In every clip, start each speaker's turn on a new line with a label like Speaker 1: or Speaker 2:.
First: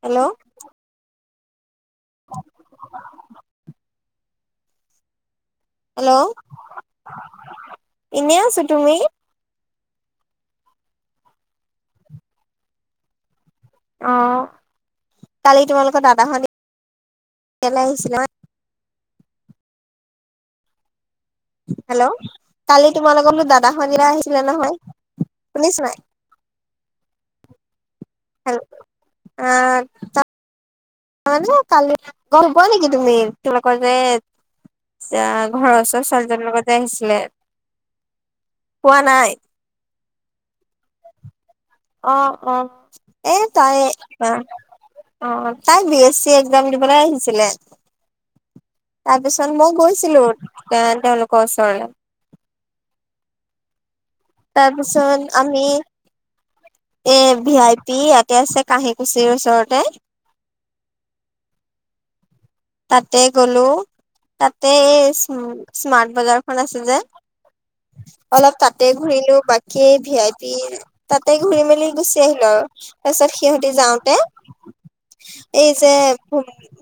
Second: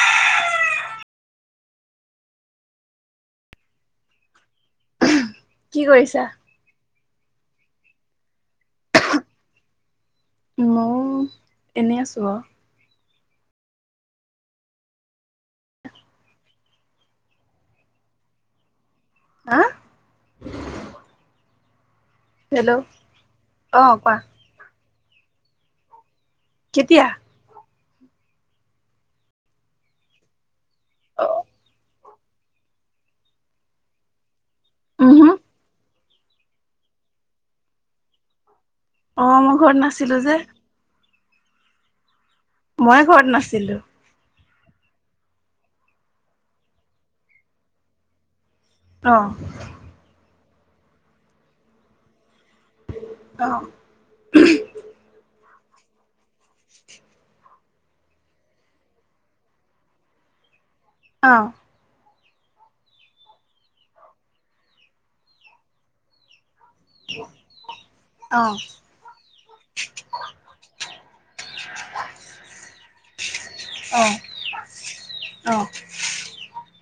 Speaker 1: Hello [unintelligible]
Speaker 2: কি কৰিছা?
Speaker 1: Hello এনেই আছো তুমি
Speaker 2: মই এনেই আছো
Speaker 1: আহ কালি তোমালোকৰ দাদা শ [unintelligible]
Speaker 2: হা
Speaker 1: হেল্ল'
Speaker 2: হেল্ল'
Speaker 1: কালি তোমাৰ লগতো দাদা
Speaker 2: অ
Speaker 1: সন্দিয়া
Speaker 2: কোৱা।
Speaker 1: আহিছিলে নহয় শুনিছ নাই
Speaker 2: কেতিয়া
Speaker 1: আহ অ ন কাল ঘবোৱা নেকি তুমি তলোক যে এতিয়া
Speaker 2: উহো
Speaker 1: ঘৰৰ ওচৰত ছোৱালীজনৰ লগতে আহিছিলে পোৱা নাই
Speaker 2: অ মই ঘৰত নাছিলো যে
Speaker 1: অ অ
Speaker 2: মই ঘৰত
Speaker 1: এ
Speaker 2: নাছিলো।
Speaker 1: তাই অ অ তাই বি এছ চি একজাম দিবলে আহিছিলে
Speaker 2: অ
Speaker 1: তাৰপিছত মও গৈছিলো এ তেওঁলোকৰ ওচৰলে
Speaker 2: অহ
Speaker 1: তাৰপিছত আমি এ ভি আই পি ইয়াতে আছে কাঁহী কুছিৰ ওচৰতে
Speaker 2: অ
Speaker 1: তাতে গ'লো তাতে স্মাৰ্ট বজাৰ খন আছে যে
Speaker 2: অ
Speaker 1: অলপ তাতে ঘুৰিলো বাকী ভি আই পি তাতে ঘুৰি মেলি গুচি আহিলো আৰু তাৰপিছত সিহঁতি
Speaker 2: অ অ
Speaker 1: যাওঁতে এই যে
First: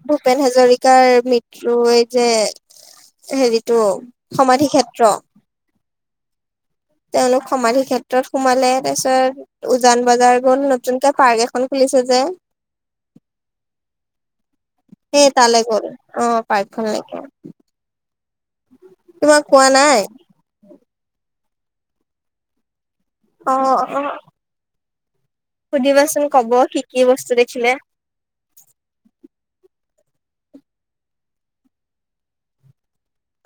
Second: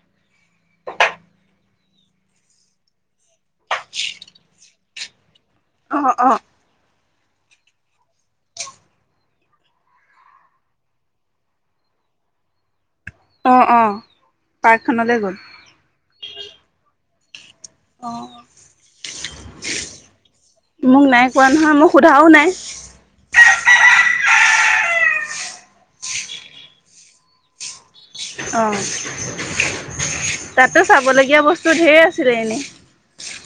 Speaker 1: ভূপেন হাজৰিকা কাৰ মৃত্যুৰ সেই যে হেৰিটো সমাধি ক্ষেত্ৰ
Speaker 2: অহ অ
Speaker 1: তেওঁলোক সমাধি ক্ষেত্ৰত সোমালে তাৰপিছত উজান বজাৰ গ'ল নতুনকে পাৰ্ক এখন খুলি ছে যে
Speaker 2: অ অ অ পাৰ্কখনলৈ
Speaker 1: সেই
Speaker 2: গ'ল।
Speaker 1: তালে গ'ল অ পাৰ্কখন লেকে
Speaker 2: অ
Speaker 1: তোমাক কোৱা নাই
Speaker 2: মোক নাই কোৱা নহয় মই সোধাও নাই
Speaker 1: অ অ সুধিবাচোন ক'ব কি কি বস্তু দেখিলে
Speaker 2: অঁ তাটো চাবলগীয়া বস্তু ঢ়েই আছিলে এনেই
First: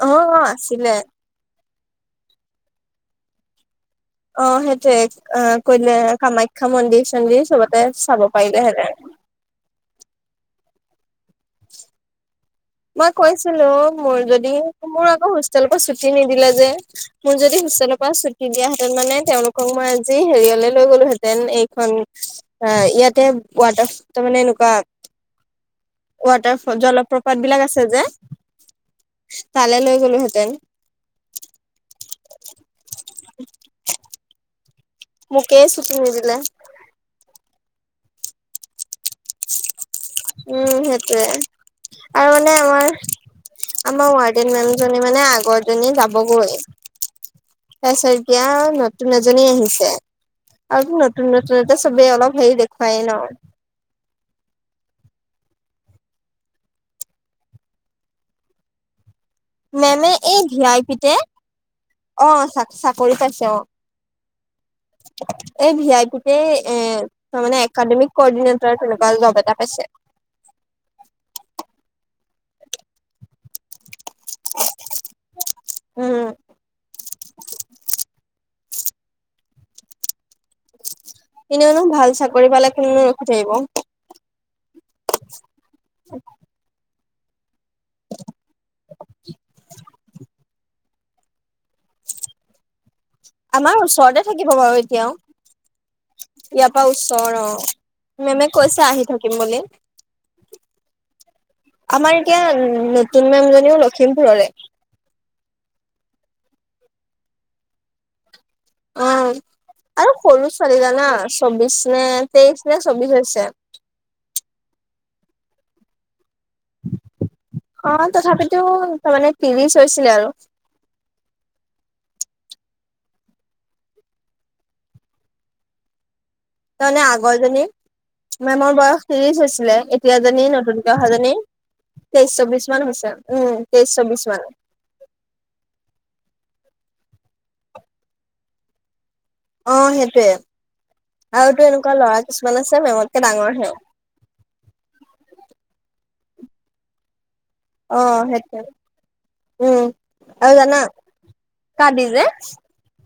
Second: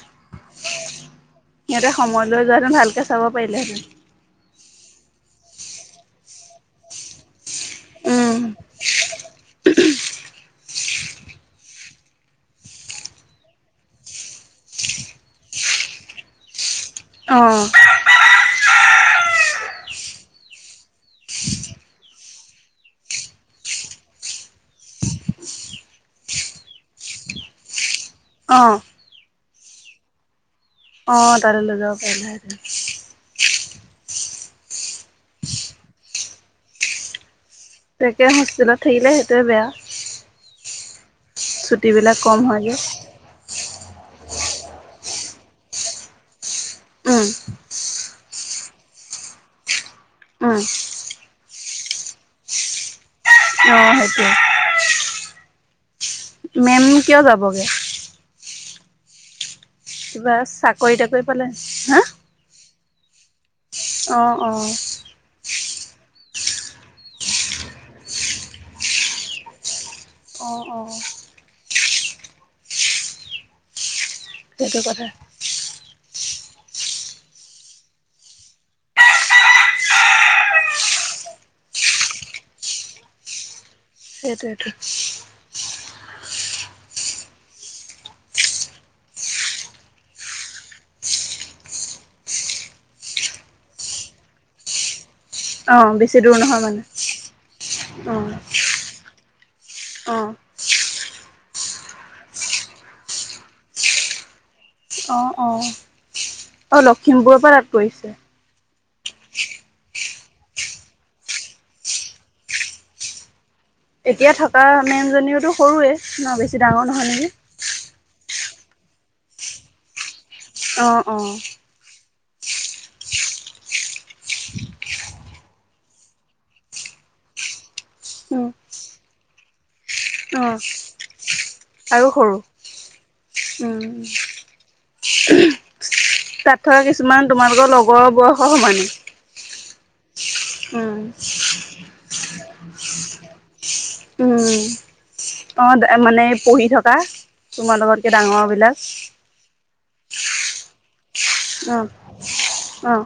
Speaker 1: অঁ, অঁ আছিলে।
Speaker 2: সিহঁতে সময় লৈ যোৱাহেঁতেন ভালকে চাব পাৰিলেহেঁতেন।
Speaker 1: অঁ সেইটোৱে, অঁ কইলে কামাখ্যা মন্দিৰ চন্দিৰ চবতে চাব
Speaker 2: উম
Speaker 1: পাৰিলেহেঁতেন। [inaudible] মই কৈছিলো, মোৰ যদি মোৰ আকৌ হোষ্টেল পা ছুটি নিদিলে যে মোৰ
Speaker 2: অ
Speaker 1: যদি হোষ্টেল পা ছুটি দিয়াহেঁতেন, মানে তেওঁলোকক মই আজি হেৰিয়লে লৈ গলোহেঁতেন, এইখন এ ইয়াতে ৱাটাৰ মানে এনেকুৱা
Speaker 2: [inaudible]
Speaker 1: ৱাটাৰফল, জলপ্ৰপাত বিলাক আছে যে।
Speaker 2: অঁ
Speaker 1: তালে লৈ গ'লোহেঁতেন।
Speaker 2: তালৈ লৈ যাব পাৰিলেহেঁতেন।
Speaker 1: [inaudible] মোকেই ছুটি নিদিলে।
Speaker 2: তাকে হোষ্টেলত থাকিলে সেইটোৱে বেয়া,
Speaker 1: উম সেইটোয়ে
Speaker 2: ছুটিবিলাক
Speaker 1: আৰু
Speaker 2: কম
Speaker 1: মানে
Speaker 2: হ'য় যে।
Speaker 1: আমাৰ আমাৰ ৱাৰ্ডেন মেমজনী মানে আগৰ জনী যাবগৈ।
Speaker 2: উম
Speaker 1: তাৰপিছত এতিয়া নতুন এজনী আহিছে।
Speaker 2: উম
Speaker 1: আৰু নতুন নতুনতে চবে অলপ হেৰি দেখুৱায়ে ন।
Speaker 2: অ সেইটোৱে উম, কিয় যাবগে?
Speaker 1: মেমে
Speaker 2: কিবা
Speaker 1: এই ভি আই
Speaker 2: চাকৰি
Speaker 1: পিতে,
Speaker 2: তাকৰি পালে
Speaker 1: অঁ চা চাকৰি পাইছে। অঁ
Speaker 2: অঁ, অঁ
Speaker 1: এই ভি আই পিতে, এ তাৰ মানে একাডেমিক কৰ্ডিনেটৰ, তেনেকুৱা জব এটা পাইছে।
Speaker 2: অঁ, অঁ সেইটো কথা।
Speaker 1: উম এনেওনো ভাল চাকৰি পালে কুনেনো ৰখি থাকিব
Speaker 2: সেইটোৱে টো
Speaker 1: উম। [inaudible] [unintelligible] আমাৰ ওচৰতে থাকিব বাৰু এতিয়াও
Speaker 2: অ বেছি দূৰ নহয় মানে
Speaker 1: ইয়াৰপৰা ওচৰ অঁ,
Speaker 2: অ
Speaker 1: মেমে কৈছে আহি থাক। কিম বুলি।
Speaker 2: অ
Speaker 1: আমাৰ এতিয়া, নতুন মেমজনীও লখিমপুৰৰে।
Speaker 2: অঁ, লখিমপুৰৰ পৰা তাত গৈছে।
Speaker 1: অ আৰু সৰু ছোৱালী জানা? চৌবিশ নে তেইশ নে চৌবিশ হৈছে।
Speaker 2: এতিয়া থকা মেম্‌জনীওটো সৰুৱে ন'বেছি ডাঙৰ নহয় নেকি?
Speaker 1: ইউ তাৰমানে ত্ৰিৰিশ হৈছিলে আৰু
Speaker 2: অঁ অঁ
Speaker 1: তাৰমানে আগৰজনী
Speaker 2: উম
Speaker 1: মেমৰ বয়স ত্ৰিশ হৈছিলে। এতিয়া
Speaker 2: অ
Speaker 1: জনি, নতুনকে অহাজনি।
Speaker 2: আৰু সৰু
Speaker 1: তেইশ চৌবিছ মান হৈছে। উম তেইশ চৌবিছ মান।
Speaker 2: তাত থকা কিছুমান তোমালোকৰ লগৰ বয়সৰ সমান।
Speaker 1: অঁ সেইটোৱে আৰুটো এনেকুৱা ল'ৰা কিছুমান আছে মেমতকে ডাঙৰহে
Speaker 2: উম--অঁ, এম--মানে পঢ়ি থকা। তোমাৰ
Speaker 1: অ
Speaker 2: লোকতকে ডাঙৰ
Speaker 1: সেইটোৱে
Speaker 2: বিলাক।
Speaker 1: উম, হ'য় জানা?
Speaker 2: অঁ,
Speaker 1: কালি যে
Speaker 2: অঁ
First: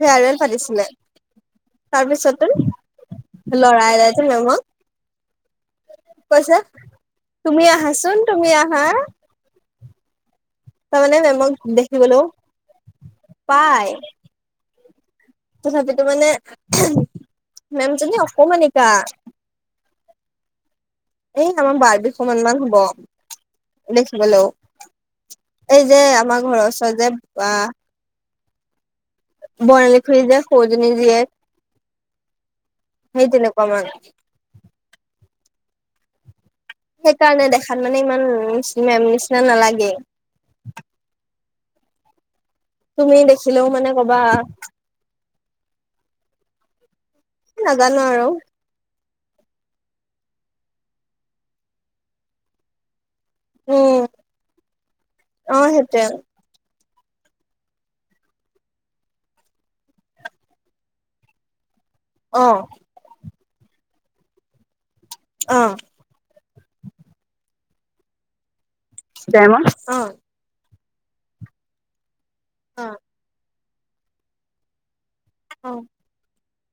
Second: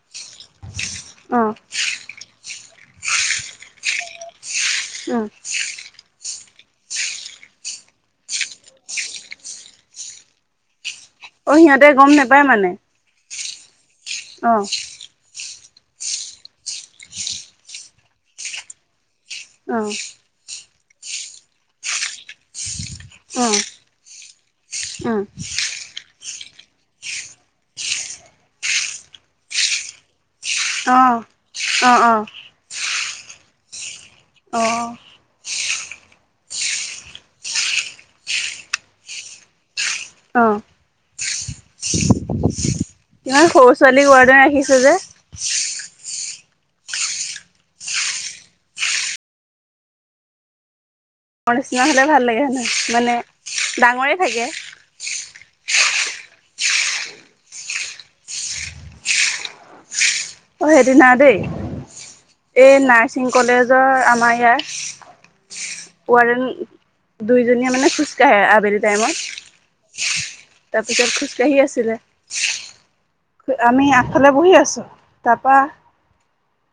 Speaker 1: ফেয়াৰৱেল পাতিছিলে,
Speaker 2: অ
Speaker 1: তাৰপিছত তুঁন ল'ৰা এটাই যে মেমক
Speaker 2: উম
Speaker 1: কৈছে তুমি আহাচোন তুমি আহা তাৰমানে মেমক
Speaker 2: অ সিহঁতে গম
Speaker 1: দেখিবলৈও
Speaker 2: নোপায় মানে অ
Speaker 1: তথাপো মানে মেম জনী অকনমানিকা
Speaker 2: অ
Speaker 1: এই আমাৰ বাৰ বিশ মান হ'ব। দেখিবলেও
Speaker 2: উম
Speaker 1: এই যে আমাৰ ঘৰত চত যে বা বৰ্ণালী খুৰী যে সৰু জনী
Speaker 2: অ
Speaker 1: জীয়েক
Speaker 2: অ অ অ
Speaker 1: সেই তেনেকুৱা অকণমান
Speaker 2: অ
Speaker 1: সেইকাৰণে দেখাত মানে ইমান মেম নিচিনা নালাগে।
Speaker 2: অ
Speaker 1: তুমি
Speaker 2: কিমান
Speaker 1: দেখিলেও
Speaker 2: সৰু
Speaker 1: মানে
Speaker 2: ছোৱালী
Speaker 1: কবা
Speaker 2: ওৱাৰ দেন ৰাখিছে যে।
Speaker 1: নাজানো আৰু
Speaker 2: নিচিনা হ'লে ভাল লাগে হয় নহয় মানে ডাঙৰেই থাকে।
Speaker 1: টেগ
Speaker 2: অ সেইদিনা দেই
Speaker 1: অ
Speaker 2: এই নাৰ্ছিং কলেজৰ আমাৰ এয়াৰ।
Speaker 1: অ
Speaker 2: ওৱাৰ দেন দুইজনীয়ে মানে খোজকাঢ়ে আবেলি। টাইমত
Speaker 1: তাইমত
Speaker 2: তাৰপিছত খোজকাঢ়ি আছিলে।
Speaker 1: অ
Speaker 2: আমি আগফালে বহি আছোঁ তাপা
Speaker 1: অ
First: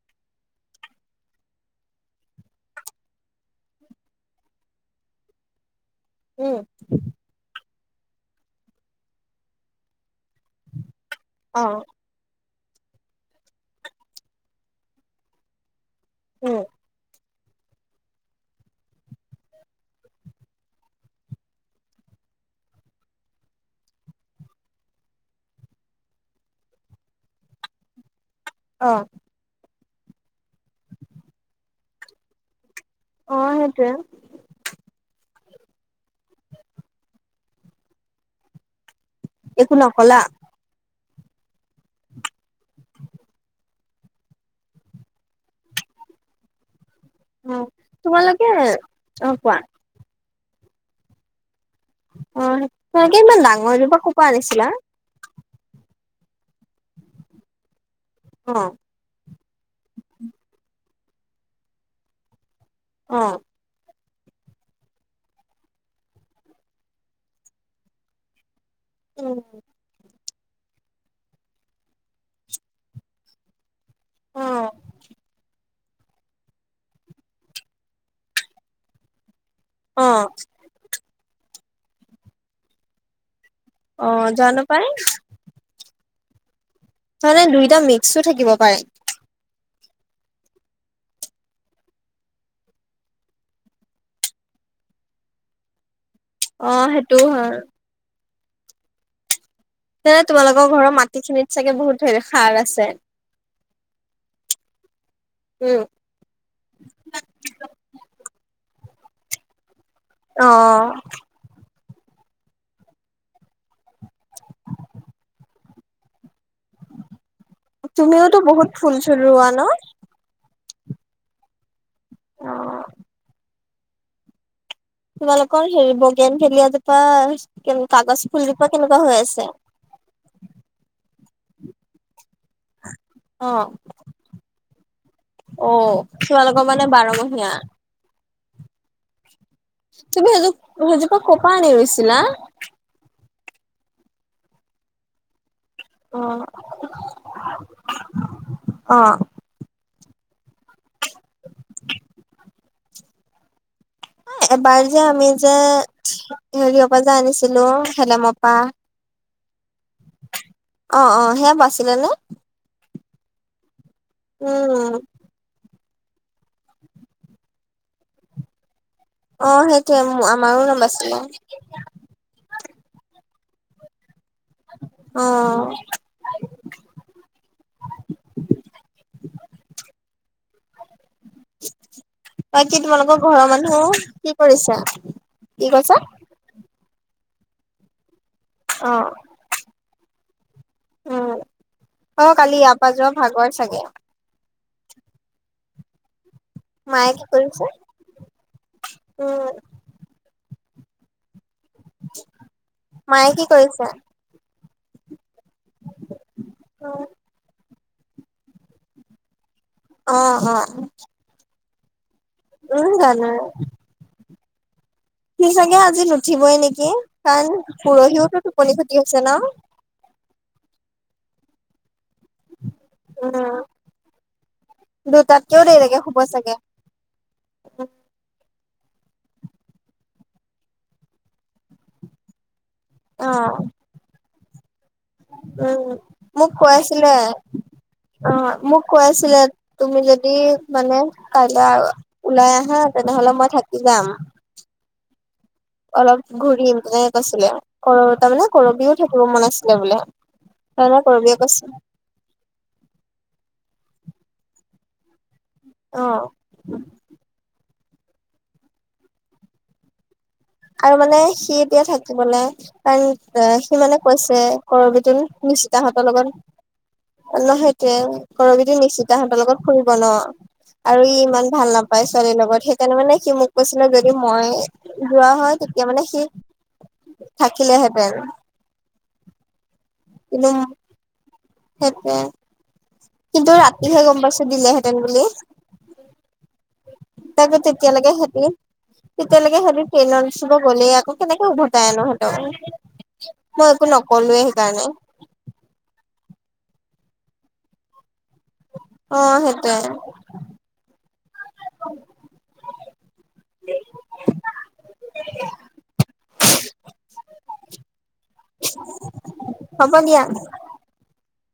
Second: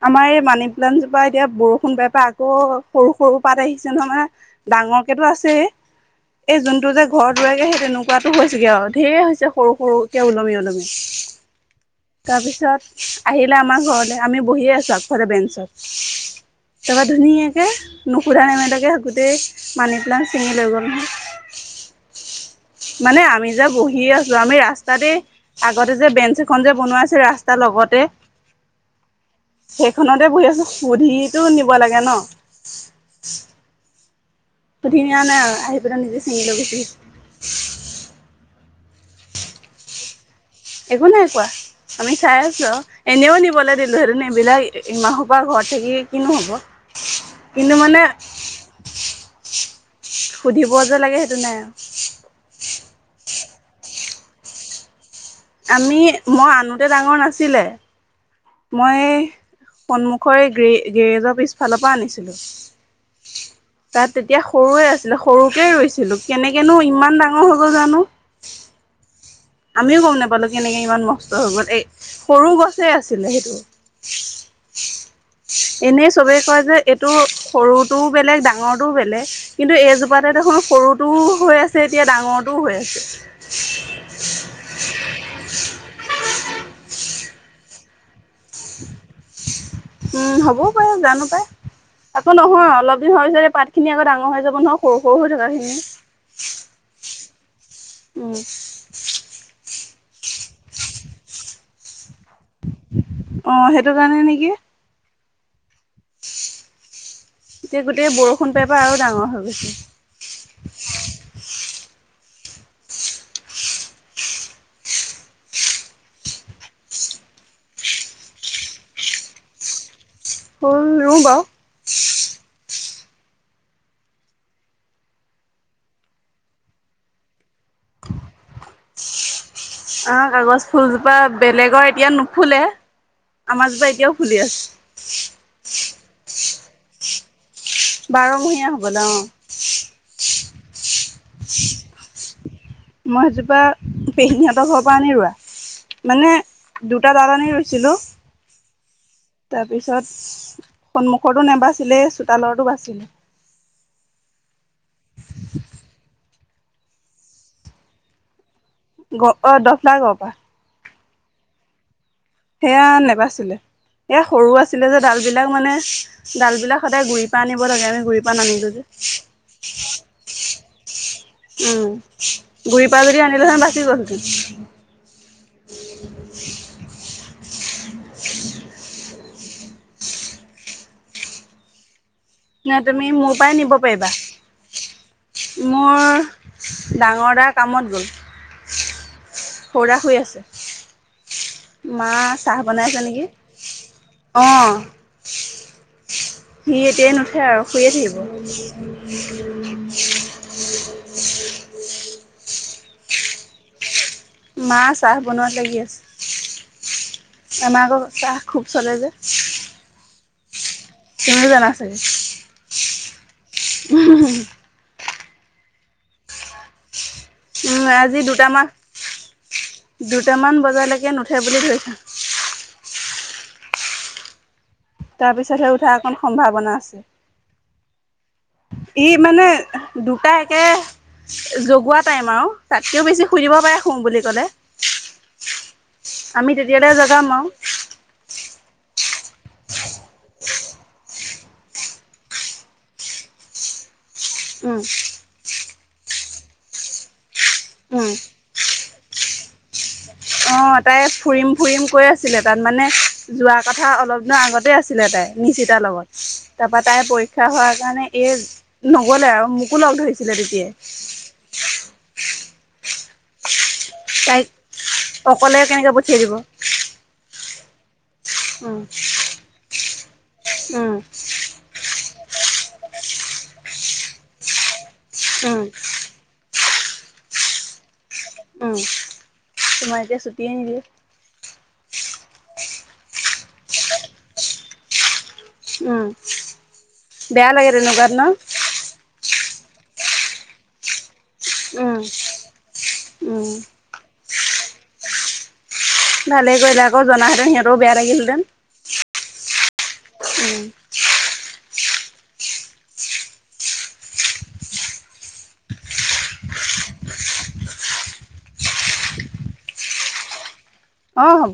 Speaker 2: আমাৰ এই মানি প্লানট জোপা এতিয়া বৰষুণ পাই পাই আকৌ সৰু সৰু পাত আহিছে নহয়। মানে ডাঙৰ ডাঙৰকেটো আছে
Speaker 1: উম
Speaker 2: এই যোনতটো যে ঘৰত ৰুৱে গে তেনেকুৱাতো হৈ হৈছেগে আও ধঢেৰ হৈছে সৰু সৰুকে ওলমি ওলমি
Speaker 1: অ
Speaker 2: তাৰপিছত আহিলে আমাৰ ঘৰলে আমি বহি আছোঁ আগফলে বেঞ্চত।
Speaker 1: উম
Speaker 2: তাপা ধুনিয়াকে নুশুধা নেমিলকে গোটেই মানি প্লেট ছিঙি লৈ গ'ল নহয়। মানে আমি যে বহি আছো আমি ৰাস্তাতে আগতে যে বেঞ্চ খন যে বনোৱাইছো ৰাস্তা লগতে
Speaker 1: অ
Speaker 2: সেইখনতে বহি আছো সুধিটো নিব লাগে ন
Speaker 1: অ সেইটোৱে
Speaker 2: সুধিনিয়া নাই আহি পিনে নিজ চিঙি লৈ গৈছে সি
Speaker 1: একো নকলা?
Speaker 2: একো নাই কোৱা আমি চাই আছো আউ এনেও নিবলে দিলো হেতেন এইবিলাক ইমান হুপা ঘৰত থাকি কি কিনো হ'ব।
Speaker 1: অ
Speaker 2: কিন্তু মানে
Speaker 1: তোমালোকে অ কোৱা
Speaker 2: সুধিব যে লাগে সেইটো নাই
Speaker 1: অ তকে ইমান ডাঙৰ জোপা কৰ পৰা আনিছিলা?
Speaker 2: আমি মই আনোতে ডাঙৰ নাছিলে
Speaker 1: অ
Speaker 2: মই সন্মুখৰে গি গেৰেজৰ পিছফালৰ পৰা আনিছিলো।
Speaker 1: অ
Speaker 2: তাত তেতিয়া সৰুৱে আছিলে সৰুকে ৰুইছিলো কেনেকেনো ইমান ডাঙৰ হয় গল জানো [unintelligible]
Speaker 1: উম
Speaker 2: আমিও গম নোপালো কেনেকে ইমান মষ্ট হৈ গ'ল এ সৰু গছে আছিলে সেইটো
Speaker 1: অ
Speaker 2: [inaudible] এনেই চবেই কয় যে এইটো সৰুটোও বেলেগ ডাঙৰটোও বেলেগ কিন্তু
Speaker 1: অ
Speaker 2: এজোপাতে দেখোন সৰুটোও হৈ আছে এতিয়া ডাঙৰটোও হৈ আছে
Speaker 1: অ জানো পাই মানে দুইটা মিক্সো থাকিব পাৰে
Speaker 2: উম হ'বও পাৰে জানো পাই আকৌ নহয় অলপ দিন হোৱাৰ পিছত পাত খিনি আকৌ ডাঙৰ হৈ যাব নহয় সৰু সৰু হৈ থকা খিনি
Speaker 1: অ সেইটোও হয়
Speaker 2: উ
Speaker 1: তেনে তোমালোকৰ ঘৰৰ মাটিখিনিত চাগে বহুত ধেৰ সাৰ আছে
Speaker 2: অ সেইটো কাৰণে নেকি
Speaker 1: উম
Speaker 2: এতিয়া গোটেই বৰষুণ পাই পাই আৰু ডাঙৰ হৈ গৈছে
Speaker 1: অ তুমিওতো বহুত ফুল চুল ৰোৱা ন
Speaker 2: ফুল ৰো বাউ
Speaker 1: অ'। তোমালোকৰ হেৰি বগেন ভেলিয়া জোপা কে কাগজ ফুলজোপা কেনেকুৱা হৈ আছে
Speaker 2: অ কাগজ ফুলজোপা বেলেগৰ এতিয়া নুফুলে
Speaker 1: অ',
Speaker 2: আমাৰজোপা এতিয়াও ফুলি আছে
Speaker 1: অ', তোমালোকৰ মানে বাৰমহীয়া
Speaker 2: বাৰমহীয়া হ'ব ন
Speaker 1: তুমি এজো এজোপা কপা আনি ৰুইছিলা?
Speaker 2: পা পেহীহেতৰ ঘৰ পৰা আনি ৰোৱা মানে
Speaker 1: অ',
Speaker 2: দুটা দাল আনি ৰুইছিলো
Speaker 1: অ
Speaker 2: তাৰপিছত সন্মুখটো নাবাচিলে চোতালৰটো বাচিলে
Speaker 1: এবাৰ যে আমি যে হেৰিয় পৰা যে আনিছিলো খেলেমৰ পৰা
Speaker 2: গ অ দহ লা গপা
Speaker 1: অ অ সেয়া বাছিলে নে?
Speaker 2: সেয়া নেবাছিলে সেয়া সৰু আছিলে
Speaker 1: উম,
Speaker 2: যে ডাল বিলাক মানে ডালবিলাক সদায় গুৰি পা আনিব লাগে আমি গুৰিৰ পৰা নানিলোঁ যে
Speaker 1: অ সেইটোয়ে আ আমাৰো নবাছিলে।
Speaker 2: সেইটো সেন বাচি গ'ল হেতিন
Speaker 1: অ' [unintelligible] উ [unintelligible]
Speaker 2: নে
Speaker 1: বাকি
Speaker 2: তুমি
Speaker 1: তোমালোকৰ
Speaker 2: মোৰ
Speaker 1: ঘৰৰ
Speaker 2: পৰাই নিব
Speaker 1: মানুহ
Speaker 2: পাৰিবা
Speaker 1: কি কৰিছে? কি কৈছা?
Speaker 2: মোৰ ডাঙৰ দা কামত গ'ল।
Speaker 1: অ'
Speaker 2: সৰু দা শুই আছে।
Speaker 1: উম
Speaker 2: মা
Speaker 1: অ কালি
Speaker 2: চাহ
Speaker 1: ইয়াৰ
Speaker 2: বনাই
Speaker 1: পৰা
Speaker 2: আছে
Speaker 1: যোৱা
Speaker 2: নেকি
Speaker 1: ভাগৰ চাগে
Speaker 2: অ' [unintelligible] সি
Speaker 1: মায়ে
Speaker 2: এতিয়াই
Speaker 1: কি
Speaker 2: নুঠে আৰু
Speaker 1: কৰিছে
Speaker 2: শুইয়ে থাকিব। উ
Speaker 1: উম
Speaker 2: [unintelligible]
Speaker 1: মায়ে কি কৰিছে।
Speaker 2: মা চাহ বনোৱাত লাগি
Speaker 1: অ
Speaker 2: আছে। আমাৰ আক চাহ খুব চলে যে
Speaker 1: অ' অ'
Speaker 2: তুমিও জনা চাগে।
Speaker 1: উম জনো। সি চাগে আজি নুঠিবই নেকি কাৰণ
Speaker 2: উম, আজি
Speaker 1: পৰহিওতটো টোপনি খটি হৈছে ন।
Speaker 2: তামান কেইটামান বজালৈকে নুঠে বুলি ধৰিছা।
Speaker 1: উম দুটাতকেও
Speaker 2: তাৰপিছতহে
Speaker 1: দেৰি
Speaker 2: উঠা
Speaker 1: লাগে
Speaker 2: অকণ
Speaker 1: শুব চাগে।
Speaker 2: সম্ভাৱনা আছে। ই মানে দুটা একে জগোৱা টাইম আৰু তাতকৈও
Speaker 1: অ
Speaker 2: বেছি শুই দিব পাৰে শু বুলি ক'লে।
Speaker 1: উম মোক
Speaker 2: আমি
Speaker 1: কৈ
Speaker 2: তেতিয়ালৈ
Speaker 1: আছিলে
Speaker 2: জগাম আৰু
Speaker 1: অ' মোক কৈ আছিলে তুমি যদি মানে কাইলৈ ওলাই আহা তেনেহলে মই থ যাম।
Speaker 2: উম।
Speaker 1: অলপ ঘূৰিম তেনেকে কৈছিলে কৰ
Speaker 2: উম,
Speaker 1: তাৰ মানে কৰবিও থাকিব মন আছিলে বোলে।
Speaker 2: অ'
Speaker 1: তাৰমানে
Speaker 2: তাই
Speaker 1: কৰবিয়ে
Speaker 2: ফুৰিম
Speaker 1: কৈছে
Speaker 2: ফুৰিম কৈ আছিলে তাত মানে যোৱা। কথা অলপ দিনৰ আগতে আছিলে তাই নিচিতাৰ লগত।
Speaker 1: অ'।
Speaker 2: তাৰ পৰা তাইৰ পৰীক্ষা হোৱাৰ কাৰণে এই নগলে আৰু মোকো লগ ধৰিছে।
Speaker 1: আৰু মানে সি এতিয়া থাকিবলৈ কাৰণ এ সি মানে কৈছে
Speaker 2: তাইক
Speaker 1: কৰবি ত
Speaker 2: অকলে কেনেকে
Speaker 1: নিচিতাহঁতৰ
Speaker 2: পঠিয়াই
Speaker 1: লগত
Speaker 2: দিব
Speaker 1: ন সেইটোৱে। কৰবিতো
Speaker 2: উম,
Speaker 1: নিশ্চিতাহঁতৰ লগত ফুৰিব ন
Speaker 2: উম,
Speaker 1: আৰু ই ইমান ভাল নাপ পাই ছোৱালীৰ লগত সেই কাৰনে মানে সি মোক কৈছিলে যদি মই যোৱা হয়।
Speaker 2: উম,
Speaker 1: তেতিয়া মানে সি থাকিলেহেঁতেন।
Speaker 2: উম। তোমাৰ এতিয়া ছুটিয়ে নিদিয়ে।
Speaker 1: সেইটোয়ে। কিন্তু ৰাতিহে গম পাইছো দিলেহেঁতেন বুলি।
Speaker 2: উম বেয়া
Speaker 1: তাকে
Speaker 2: লাগে তেনেকুৱা
Speaker 1: তেতিয়ালৈকে
Speaker 2: ন
Speaker 1: খেতি তেতিয়ালৈকে খেতি ন শুভ গ'লে আকৌ কেনেকে
Speaker 2: উম
Speaker 1: উভতাইনো
Speaker 2: উম
Speaker 1: সেইতক মই একো নকলোৱৱে সেইকাৰণে
Speaker 2: ভালে কৰিলে আকৌ জনাহেতেন সিহঁতও বেয়া লাগিলেঁতেন।
Speaker 1: অ' সেইটোয়ে।
Speaker 2: উম [inaudible] [inaudible]
Speaker 1: হ'ব দিয়া।
Speaker 2: অ' হ'ব।